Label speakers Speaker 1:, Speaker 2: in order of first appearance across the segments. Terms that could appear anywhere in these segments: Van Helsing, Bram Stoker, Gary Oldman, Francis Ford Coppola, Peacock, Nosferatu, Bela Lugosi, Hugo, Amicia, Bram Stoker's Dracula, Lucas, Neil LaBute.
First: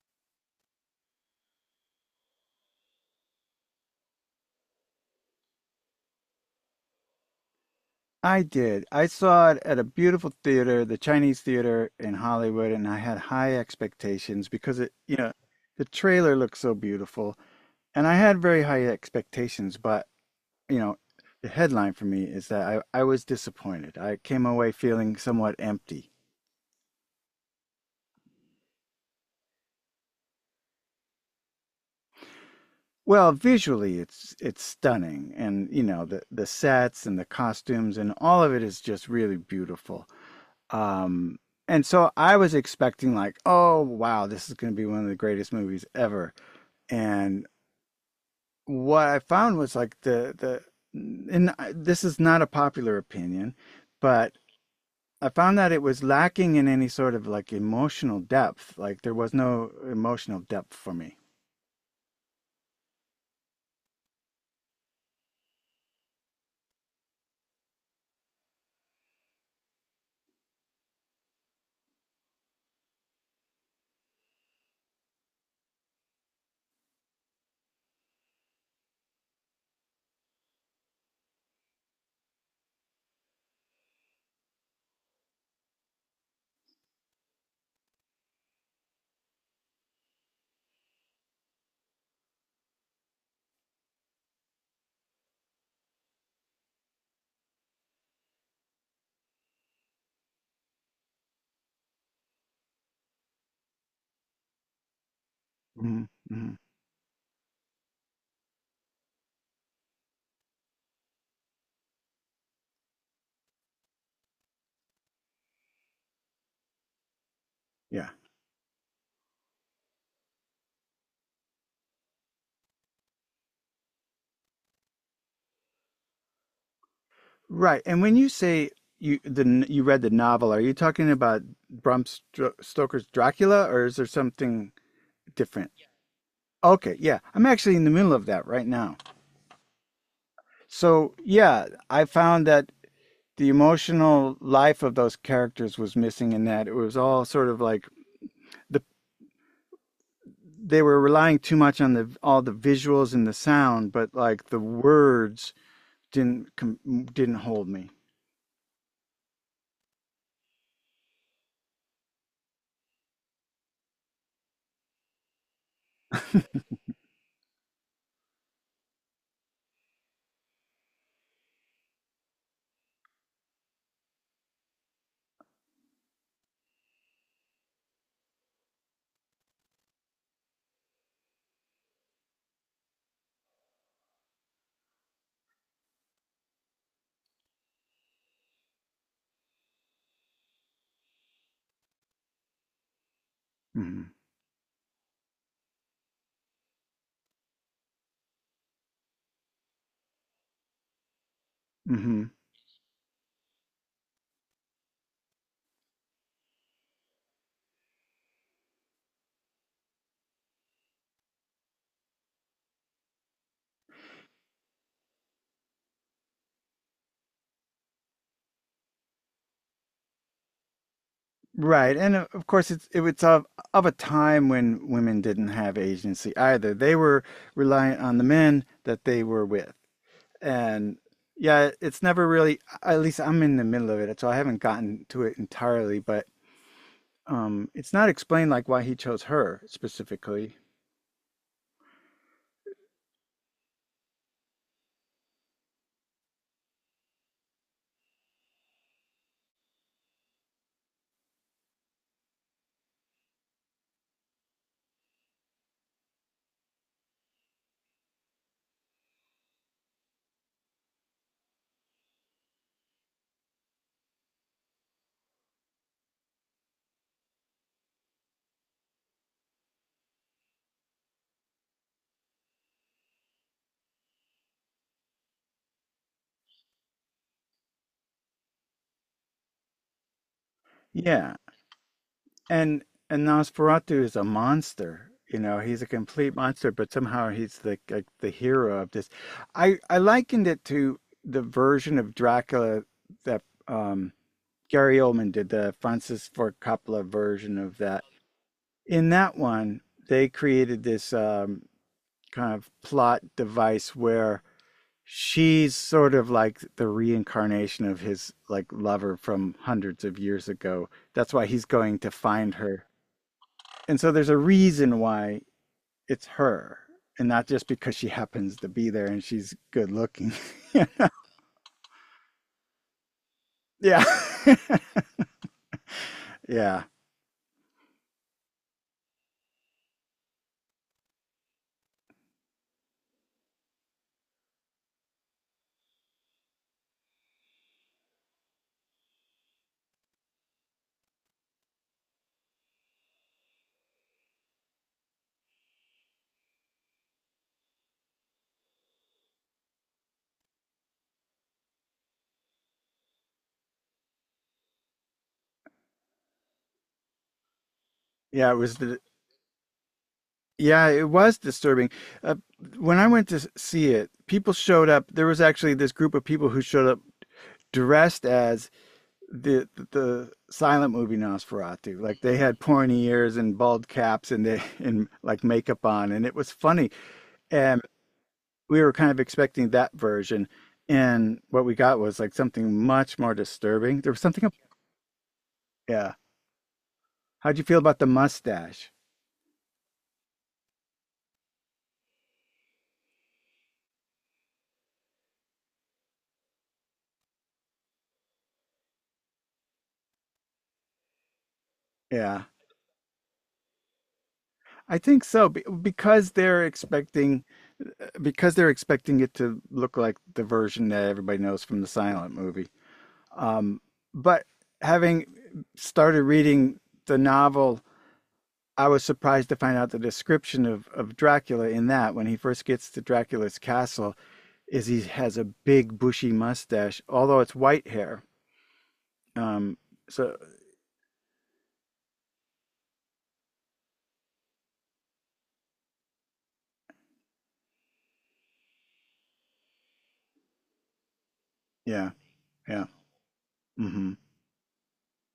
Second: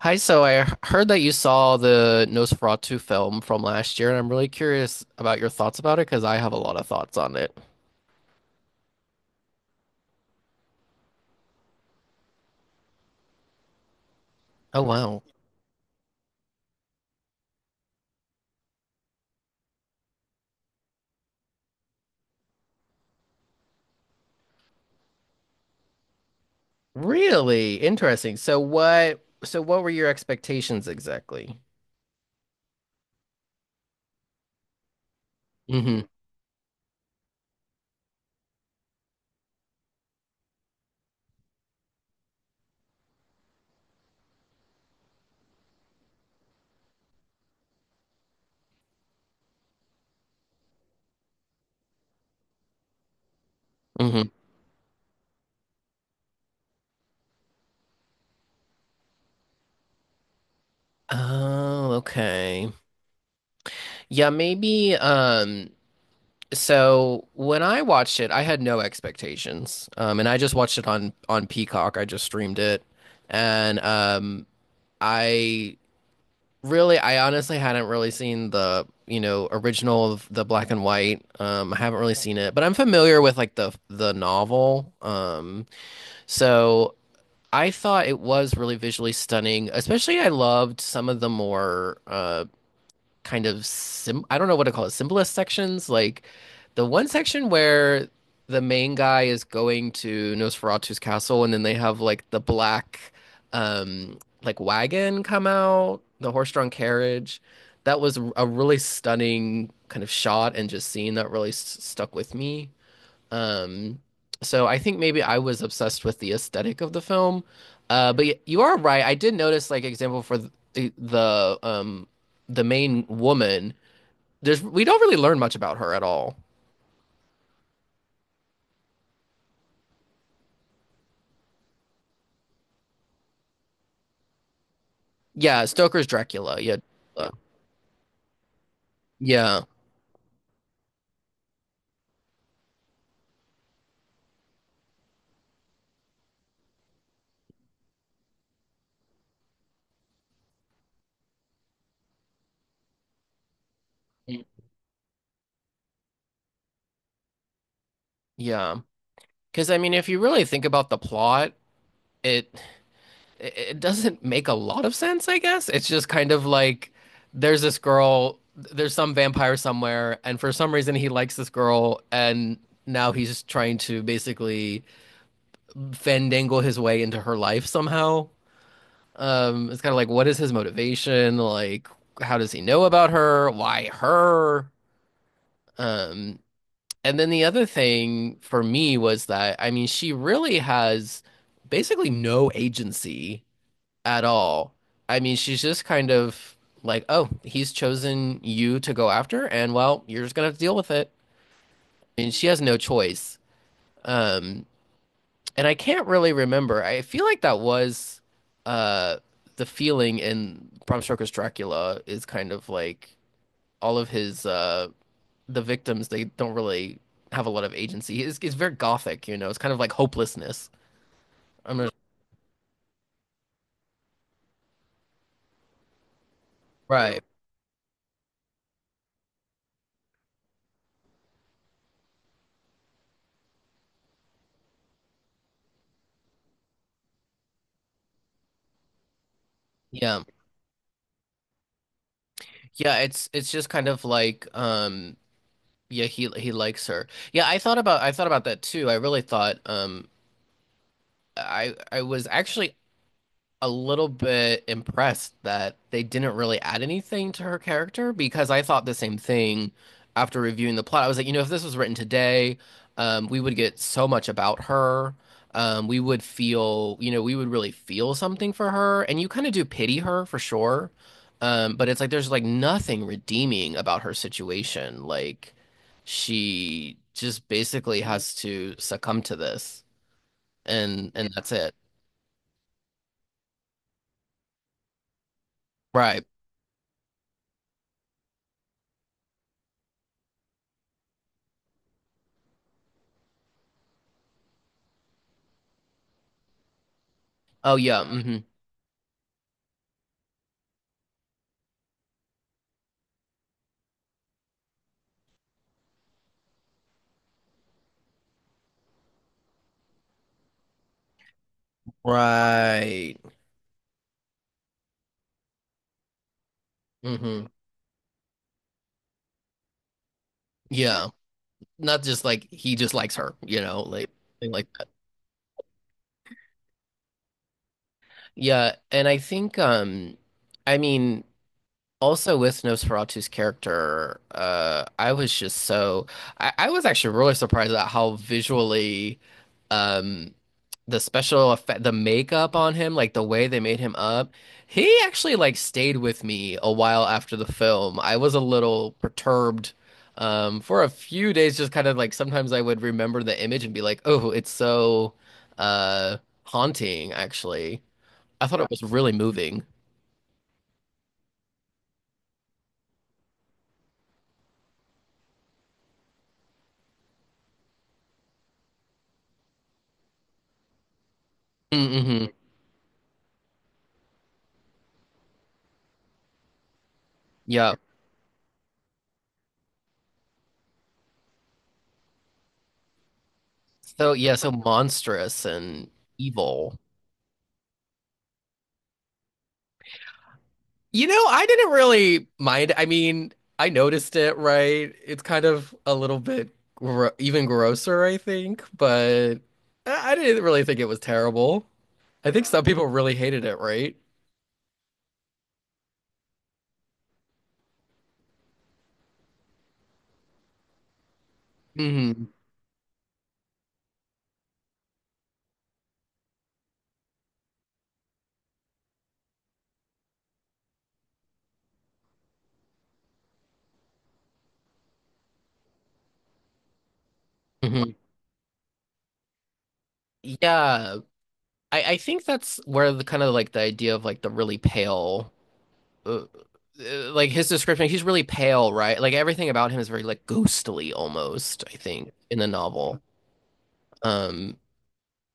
Speaker 1: Hi, so I heard that you saw the Nosferatu film from last year, and I'm really curious about your thoughts about it because I have a lot of thoughts on it.
Speaker 2: I did. I saw it at a beautiful theater, the Chinese Theater in Hollywood, and I had high expectations because
Speaker 1: Oh, wow.
Speaker 2: the trailer looked so beautiful, and I had very high expectations, but, you know, the headline for me is that I was disappointed. I came away feeling somewhat empty.
Speaker 1: Really interesting. So what were your expectations exactly?
Speaker 2: Well, visually it's stunning and,
Speaker 1: Hmm.
Speaker 2: the sets and the costumes and all of it is just really beautiful. Um, and so I was expecting like, oh wow, this is going to be one of the greatest movies ever. And what I found was like the and this is not a popular opinion,
Speaker 1: Hmm.
Speaker 2: but I found that it was lacking in any sort of like emotional depth. Like there was no emotional depth for me.
Speaker 1: Oh, okay. Yeah, maybe so when I watched it, I had no expectations. And I just watched it on Peacock. I just streamed it. And I Really, I honestly hadn't really seen the, you know, original of the black and white. I haven't really seen it, but I'm familiar with like the novel. So I thought it was really visually stunning. Especially, I loved some of the more, kind of sim I don't know what to call it, simplest sections. Like the one section where the main guy is going to Nosferatu's castle and then they have like the black like wagon come out,
Speaker 2: hmm
Speaker 1: the
Speaker 2: hmm
Speaker 1: horse-drawn carriage. That was a really stunning kind of shot and just scene that really s stuck with me. Um, so I think maybe I was obsessed with the aesthetic of the film.
Speaker 2: Yeah.
Speaker 1: But you are right. I did notice, like, example for the, the um the main woman. There's we don't really learn much about her at all.
Speaker 2: Right. And when you say you the you read the novel, are you talking about Bram Stoker's Dracula or is there something
Speaker 1: Yeah,
Speaker 2: different?
Speaker 1: Stoker's Dracula. Yeah.
Speaker 2: Okay, yeah.
Speaker 1: Uh,
Speaker 2: I'm actually in the middle of that right now.
Speaker 1: yeah,
Speaker 2: So, yeah, I found that the emotional life of those characters was missing in that. It was all sort of like the they were relying too much on the all the visuals and the sound, but like the words didn't hold me.
Speaker 1: yeah. Because I mean, if you really think about the plot, it it doesn't make a lot of sense, I guess. It's just kind of like there's this girl, there's some vampire somewhere, and for some reason he likes this girl, and now he's trying to basically fandangle his way into her life somehow. It's kind of like, what is his motivation? Like, how does he know about her? Why her? Um, and then the other thing for me was that, I mean, she really has basically no agency
Speaker 2: hmm
Speaker 1: at all. I mean, she's just kind of like, oh, he's chosen you to go after, and well, you're just gonna have to deal with it.
Speaker 2: hmm
Speaker 1: And she has no choice. Um, and I can't really remember. I feel like that was uh the feeling in Bram Stoker's Dracula is kind of like all of his the victims, they don't really have a lot of agency. It's very gothic, It's kind of like hopelessness. I'm not Yeah.
Speaker 2: Right, and of course it's of a time when women didn't have agency either. They
Speaker 1: Right.
Speaker 2: were reliant on the men that they were with. And yeah, it's never really, at least I'm in the middle of it, so I haven't gotten to it entirely, but it's not explained like why he chose her
Speaker 1: Yeah.
Speaker 2: specifically.
Speaker 1: Yeah, it's just kind of like yeah, he likes her. Yeah, I thought about that too. I really thought. I was actually a little bit impressed that they didn't really add anything to her character because I thought the same thing after reviewing the plot. I was like, you know, if this was written today, we would get so much about her. We would feel, you know, we would really feel something for her, and you kind of do pity her for sure. But it's like there's like nothing redeeming about her situation. Like she just basically has to succumb to this, and
Speaker 2: Yeah,
Speaker 1: that's it.
Speaker 2: and and Nosferatu is a monster. You know, he's a
Speaker 1: Right.
Speaker 2: complete monster, but somehow he's the like the hero of this. I likened it to the version of Dracula that um Gary Oldman did, the Francis Ford Coppola version
Speaker 1: Oh
Speaker 2: of that.
Speaker 1: yeah. Mhm.
Speaker 2: In that one, they created this kind of plot device where she's sort of like the reincarnation of his like lover from hundreds of years ago. That's why he's going to find her.
Speaker 1: Right.
Speaker 2: And so there's a reason why it's her and
Speaker 1: Hmm.
Speaker 2: not just because she happens to be there and she's good looking. Yeah.
Speaker 1: Yeah. Not just like he just likes her, you know, like thing like that.
Speaker 2: Yeah.
Speaker 1: Yeah, and I think I mean also with Nosferatu's character, I was just so I was actually really surprised at how visually um the special effect the makeup on him, like the way they made him up, he actually like stayed with me a while after the film. I was a little perturbed for a few days, just kind of like sometimes I would remember the image and be like, oh, it's so uh haunting actually. I
Speaker 2: Yeah, it
Speaker 1: thought it
Speaker 2: was
Speaker 1: was
Speaker 2: the—
Speaker 1: really moving.
Speaker 2: yeah, it was disturbing. Uh, when I went to see it, people showed up. There was actually this group of people who showed up dressed as the the silent movie Nosferatu. Like
Speaker 1: Mm-hmm.
Speaker 2: they had pointy ears and bald caps and they and like makeup on, and it was funny.
Speaker 1: Yeah.
Speaker 2: And we were kind of expecting that version, and what we got was like something much more disturbing. There
Speaker 1: So
Speaker 2: was
Speaker 1: yeah,
Speaker 2: something.
Speaker 1: so monstrous and
Speaker 2: Yeah.
Speaker 1: evil.
Speaker 2: How'd you feel about the mustache?
Speaker 1: You know, I didn't really mind. I mean, I noticed it, right? It's kind of a little bit gro even grosser, I think, but I didn't really think it was terrible. I
Speaker 2: Yeah.
Speaker 1: think some people really hated it, right?
Speaker 2: I think so because they're expecting— because they're expecting it to look like the version that everybody knows from the
Speaker 1: Hmm.
Speaker 2: silent movie. Um, but Having started reading the novel, I was surprised to find out the description of Dracula in that when he first gets to Dracula's castle is he has a big bushy mustache, although it's white
Speaker 1: Hmm.
Speaker 2: hair. Um, so
Speaker 1: Yeah, I think that's where the kind of like the idea of like the really pale, uh, like his description. He's really pale, right? Like everything about him is very like ghostly almost, I
Speaker 2: yeah,
Speaker 1: think, in the
Speaker 2: yeah,
Speaker 1: novel.
Speaker 2: hmm
Speaker 1: Um,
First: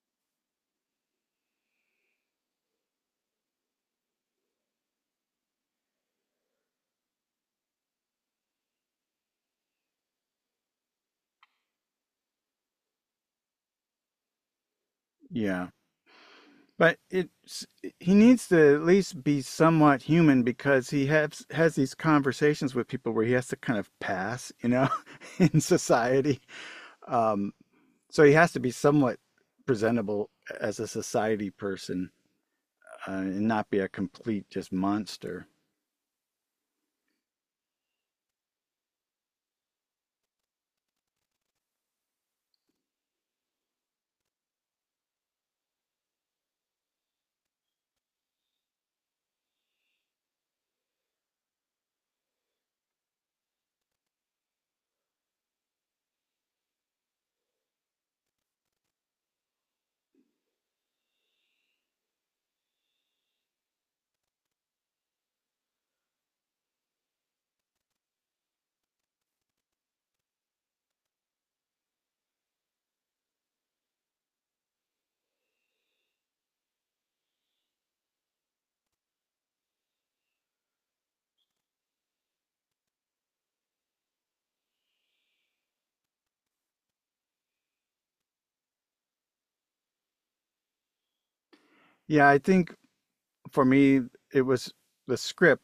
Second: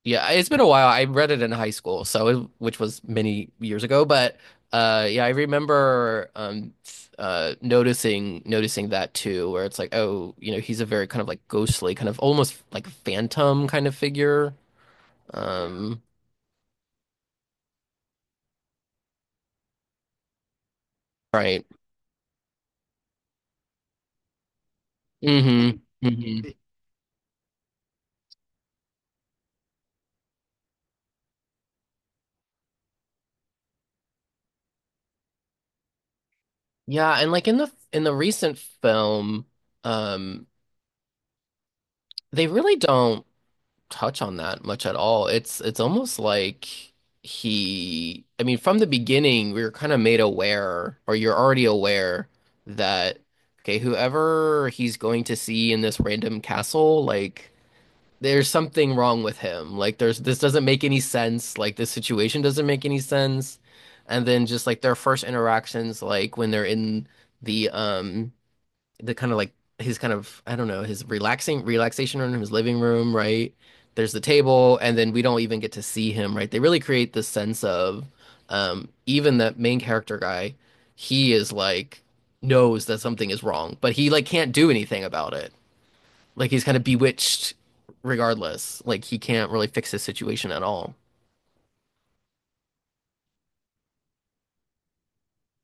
Speaker 1: yeah, it's been a while. I read it in high school, so it, which was many years ago, but yeah, I remember noticing that too, where it's like, oh, you know, he's a very kind of like ghostly, kind of almost like phantom kind of figure.
Speaker 2: yeah.
Speaker 1: Um,
Speaker 2: But it's— he needs to at least be somewhat human because he
Speaker 1: right.
Speaker 2: has these conversations with people where he has to kind of pass, you know, in
Speaker 1: Mm-hmm.
Speaker 2: society.
Speaker 1: Mm-hmm.
Speaker 2: Um, so he has to be somewhat presentable as a society person and not be a complete just monster.
Speaker 1: Yeah, and like in the recent film, um, they really don't touch on that much at all. It's almost like I mean, from the beginning, we were kind of made aware, or you're already aware that okay, whoever he's going to see in this random castle, like there's something wrong with him. Like there's this doesn't make any sense. Like this situation doesn't make any sense. And then just like their first interactions, like when they're in the um the kind of like his kind of I don't know his relaxing relaxation room, his living room, right? There's the table, and then we don't even get to see him, right? They really create this sense of even that main character guy, he is like knows that something is wrong, but he like can't do anything about it. Like he's kind of bewitched regardless. Like he can't really fix his situation at all.
Speaker 2: Yeah, I think for me it was the script,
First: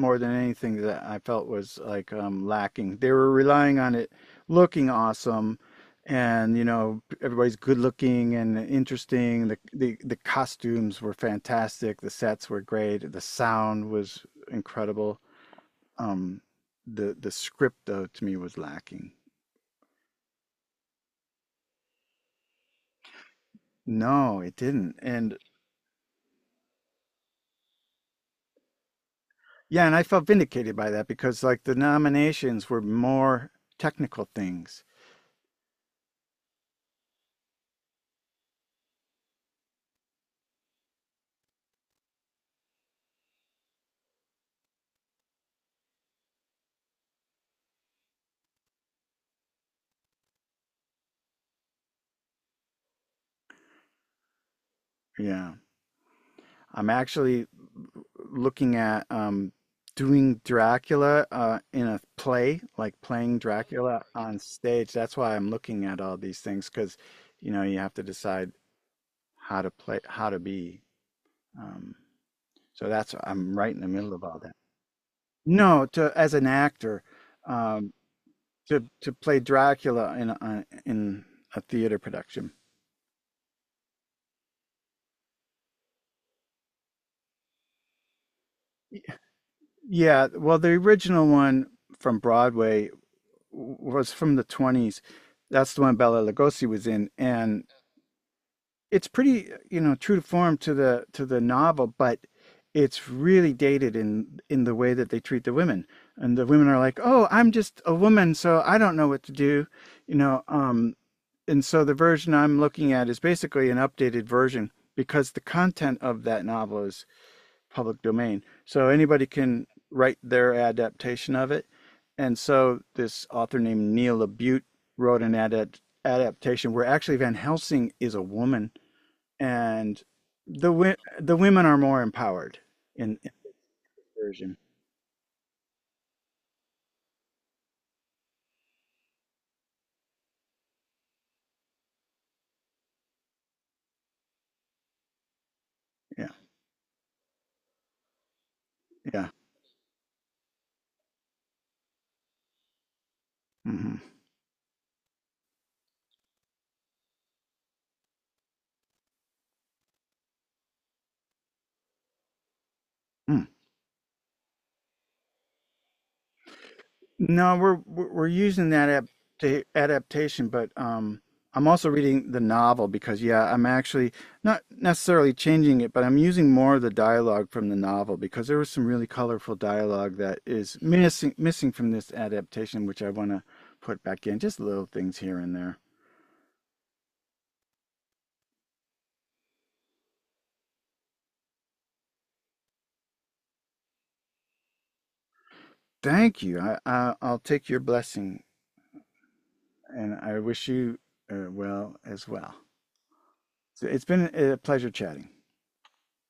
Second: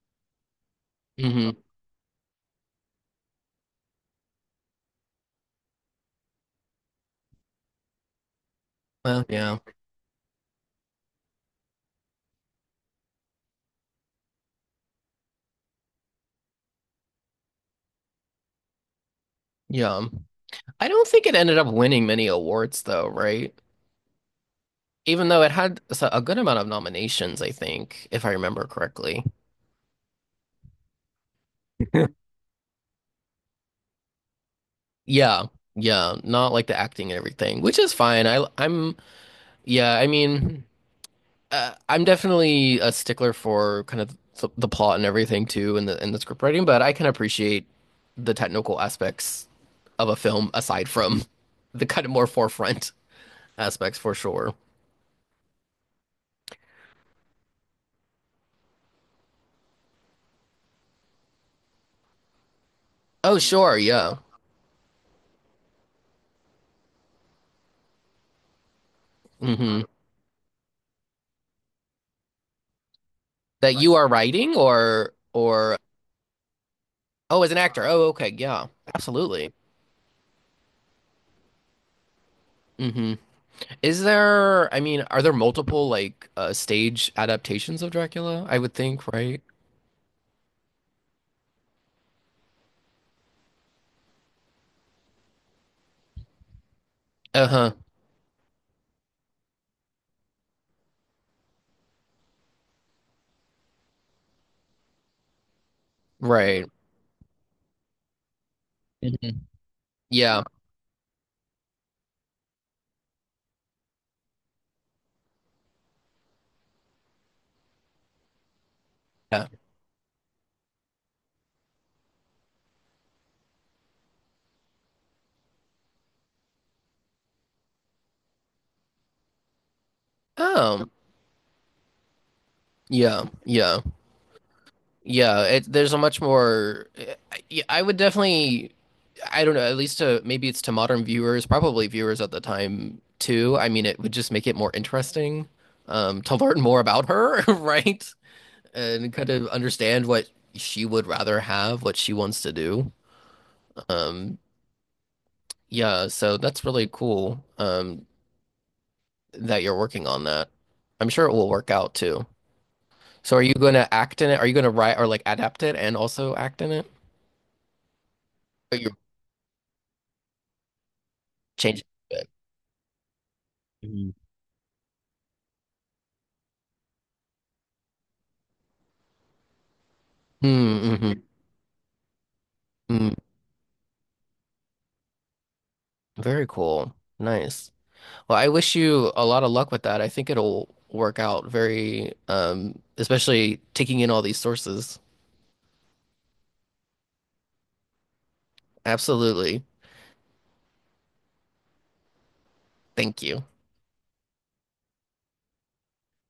Speaker 2: more than anything, that I felt
Speaker 1: Hmm.
Speaker 2: was like lacking. They were relying on it looking awesome, and you know everybody's good looking and
Speaker 1: Well,
Speaker 2: interesting.
Speaker 1: yeah.
Speaker 2: The costumes were fantastic. The sets were great. The sound was incredible. Um, the script though to me was lacking.
Speaker 1: Yeah. I don't think it ended up winning many awards though, right?
Speaker 2: No, it didn't.
Speaker 1: Even
Speaker 2: And
Speaker 1: though it had a good amount of nominations, I think, if I remember correctly.
Speaker 2: yeah, and I felt vindicated by that because like the nominations were more technical things.
Speaker 1: Yeah, yeah, not like the acting and everything, which is fine. I I'm yeah, I mean, I'm definitely a stickler for kind of the plot and everything too, and the script writing, but I can appreciate the technical aspects of a film aside from the kind of more forefront aspects for sure.
Speaker 2: Yeah. I'm actually looking at doing Dracula in a play, like
Speaker 1: Oh,
Speaker 2: playing
Speaker 1: sure,
Speaker 2: Dracula
Speaker 1: yeah.
Speaker 2: on stage. That's why I'm looking at all these things because, you know, you have to decide how to
Speaker 1: Hmm.
Speaker 2: play, how to be. Um, so that's— I'm right
Speaker 1: That
Speaker 2: in the
Speaker 1: you are
Speaker 2: middle of all that.
Speaker 1: writing or
Speaker 2: No, to— as an actor,
Speaker 1: oh, as an actor.
Speaker 2: um,
Speaker 1: Oh, okay, yeah,
Speaker 2: to play
Speaker 1: absolutely.
Speaker 2: Dracula in a theater production.
Speaker 1: Hmm. Is there, I mean, are there multiple like stage adaptations of Dracula? I would think, right?
Speaker 2: Yeah, well, the original one from Broadway was from the 20s. That's the one Bella Lugosi was in, and
Speaker 1: Uh-huh.
Speaker 2: it's pretty, you know, true to form to the novel, but it's really dated in the way that they treat the women. And the
Speaker 1: Right.
Speaker 2: women are like, "Oh, I'm just a woman, so I don't know what to
Speaker 1: Hmm.
Speaker 2: do," you know.
Speaker 1: Yeah.
Speaker 2: And so the version I'm looking at is basically an updated version because the content of that novel is public domain. So anybody
Speaker 1: Yeah.
Speaker 2: can write their adaptation of it. And so this author named Neil Labute wrote an adaptation where actually Van Helsing is a woman, and
Speaker 1: Um,
Speaker 2: the women are more empowered
Speaker 1: yeah,
Speaker 2: in
Speaker 1: yeah.
Speaker 2: version.
Speaker 1: Yeah, there's a much more yeah, I would definitely I don't know, at least to maybe it's to modern viewers, probably viewers at the time too. I mean, it would just make it more interesting
Speaker 2: Yeah,
Speaker 1: to learn more about her, right? And
Speaker 2: yeah.
Speaker 1: kind of understand what she would rather have, what she wants to do.
Speaker 2: hmm
Speaker 1: Um, Yeah, so that's really cool that you're working on that. I'm sure it will work out too. So are you going to act in it? Are you going to write or like adapt it and also act in it?
Speaker 2: No, we're using
Speaker 1: Or
Speaker 2: that
Speaker 1: you're
Speaker 2: adaptation, but I'm
Speaker 1: changing
Speaker 2: also
Speaker 1: it.
Speaker 2: reading the novel because yeah, I'm actually
Speaker 1: Mhm.
Speaker 2: not necessarily changing it, but I'm using more of the dialogue from the novel because there was some really colorful dialogue that is
Speaker 1: Mm-hmm.
Speaker 2: missing from this adaptation, which
Speaker 1: Mm,
Speaker 2: I want to put back in, just little things here and there.
Speaker 1: very cool. Nice. Well, I wish you a lot of luck with that. I think it'll work out very especially taking in all these sources.
Speaker 2: Thank you. I'll take your blessing,
Speaker 1: Absolutely.
Speaker 2: and I wish you well as well.
Speaker 1: Thank you.
Speaker 2: So it's been a pleasure chatting.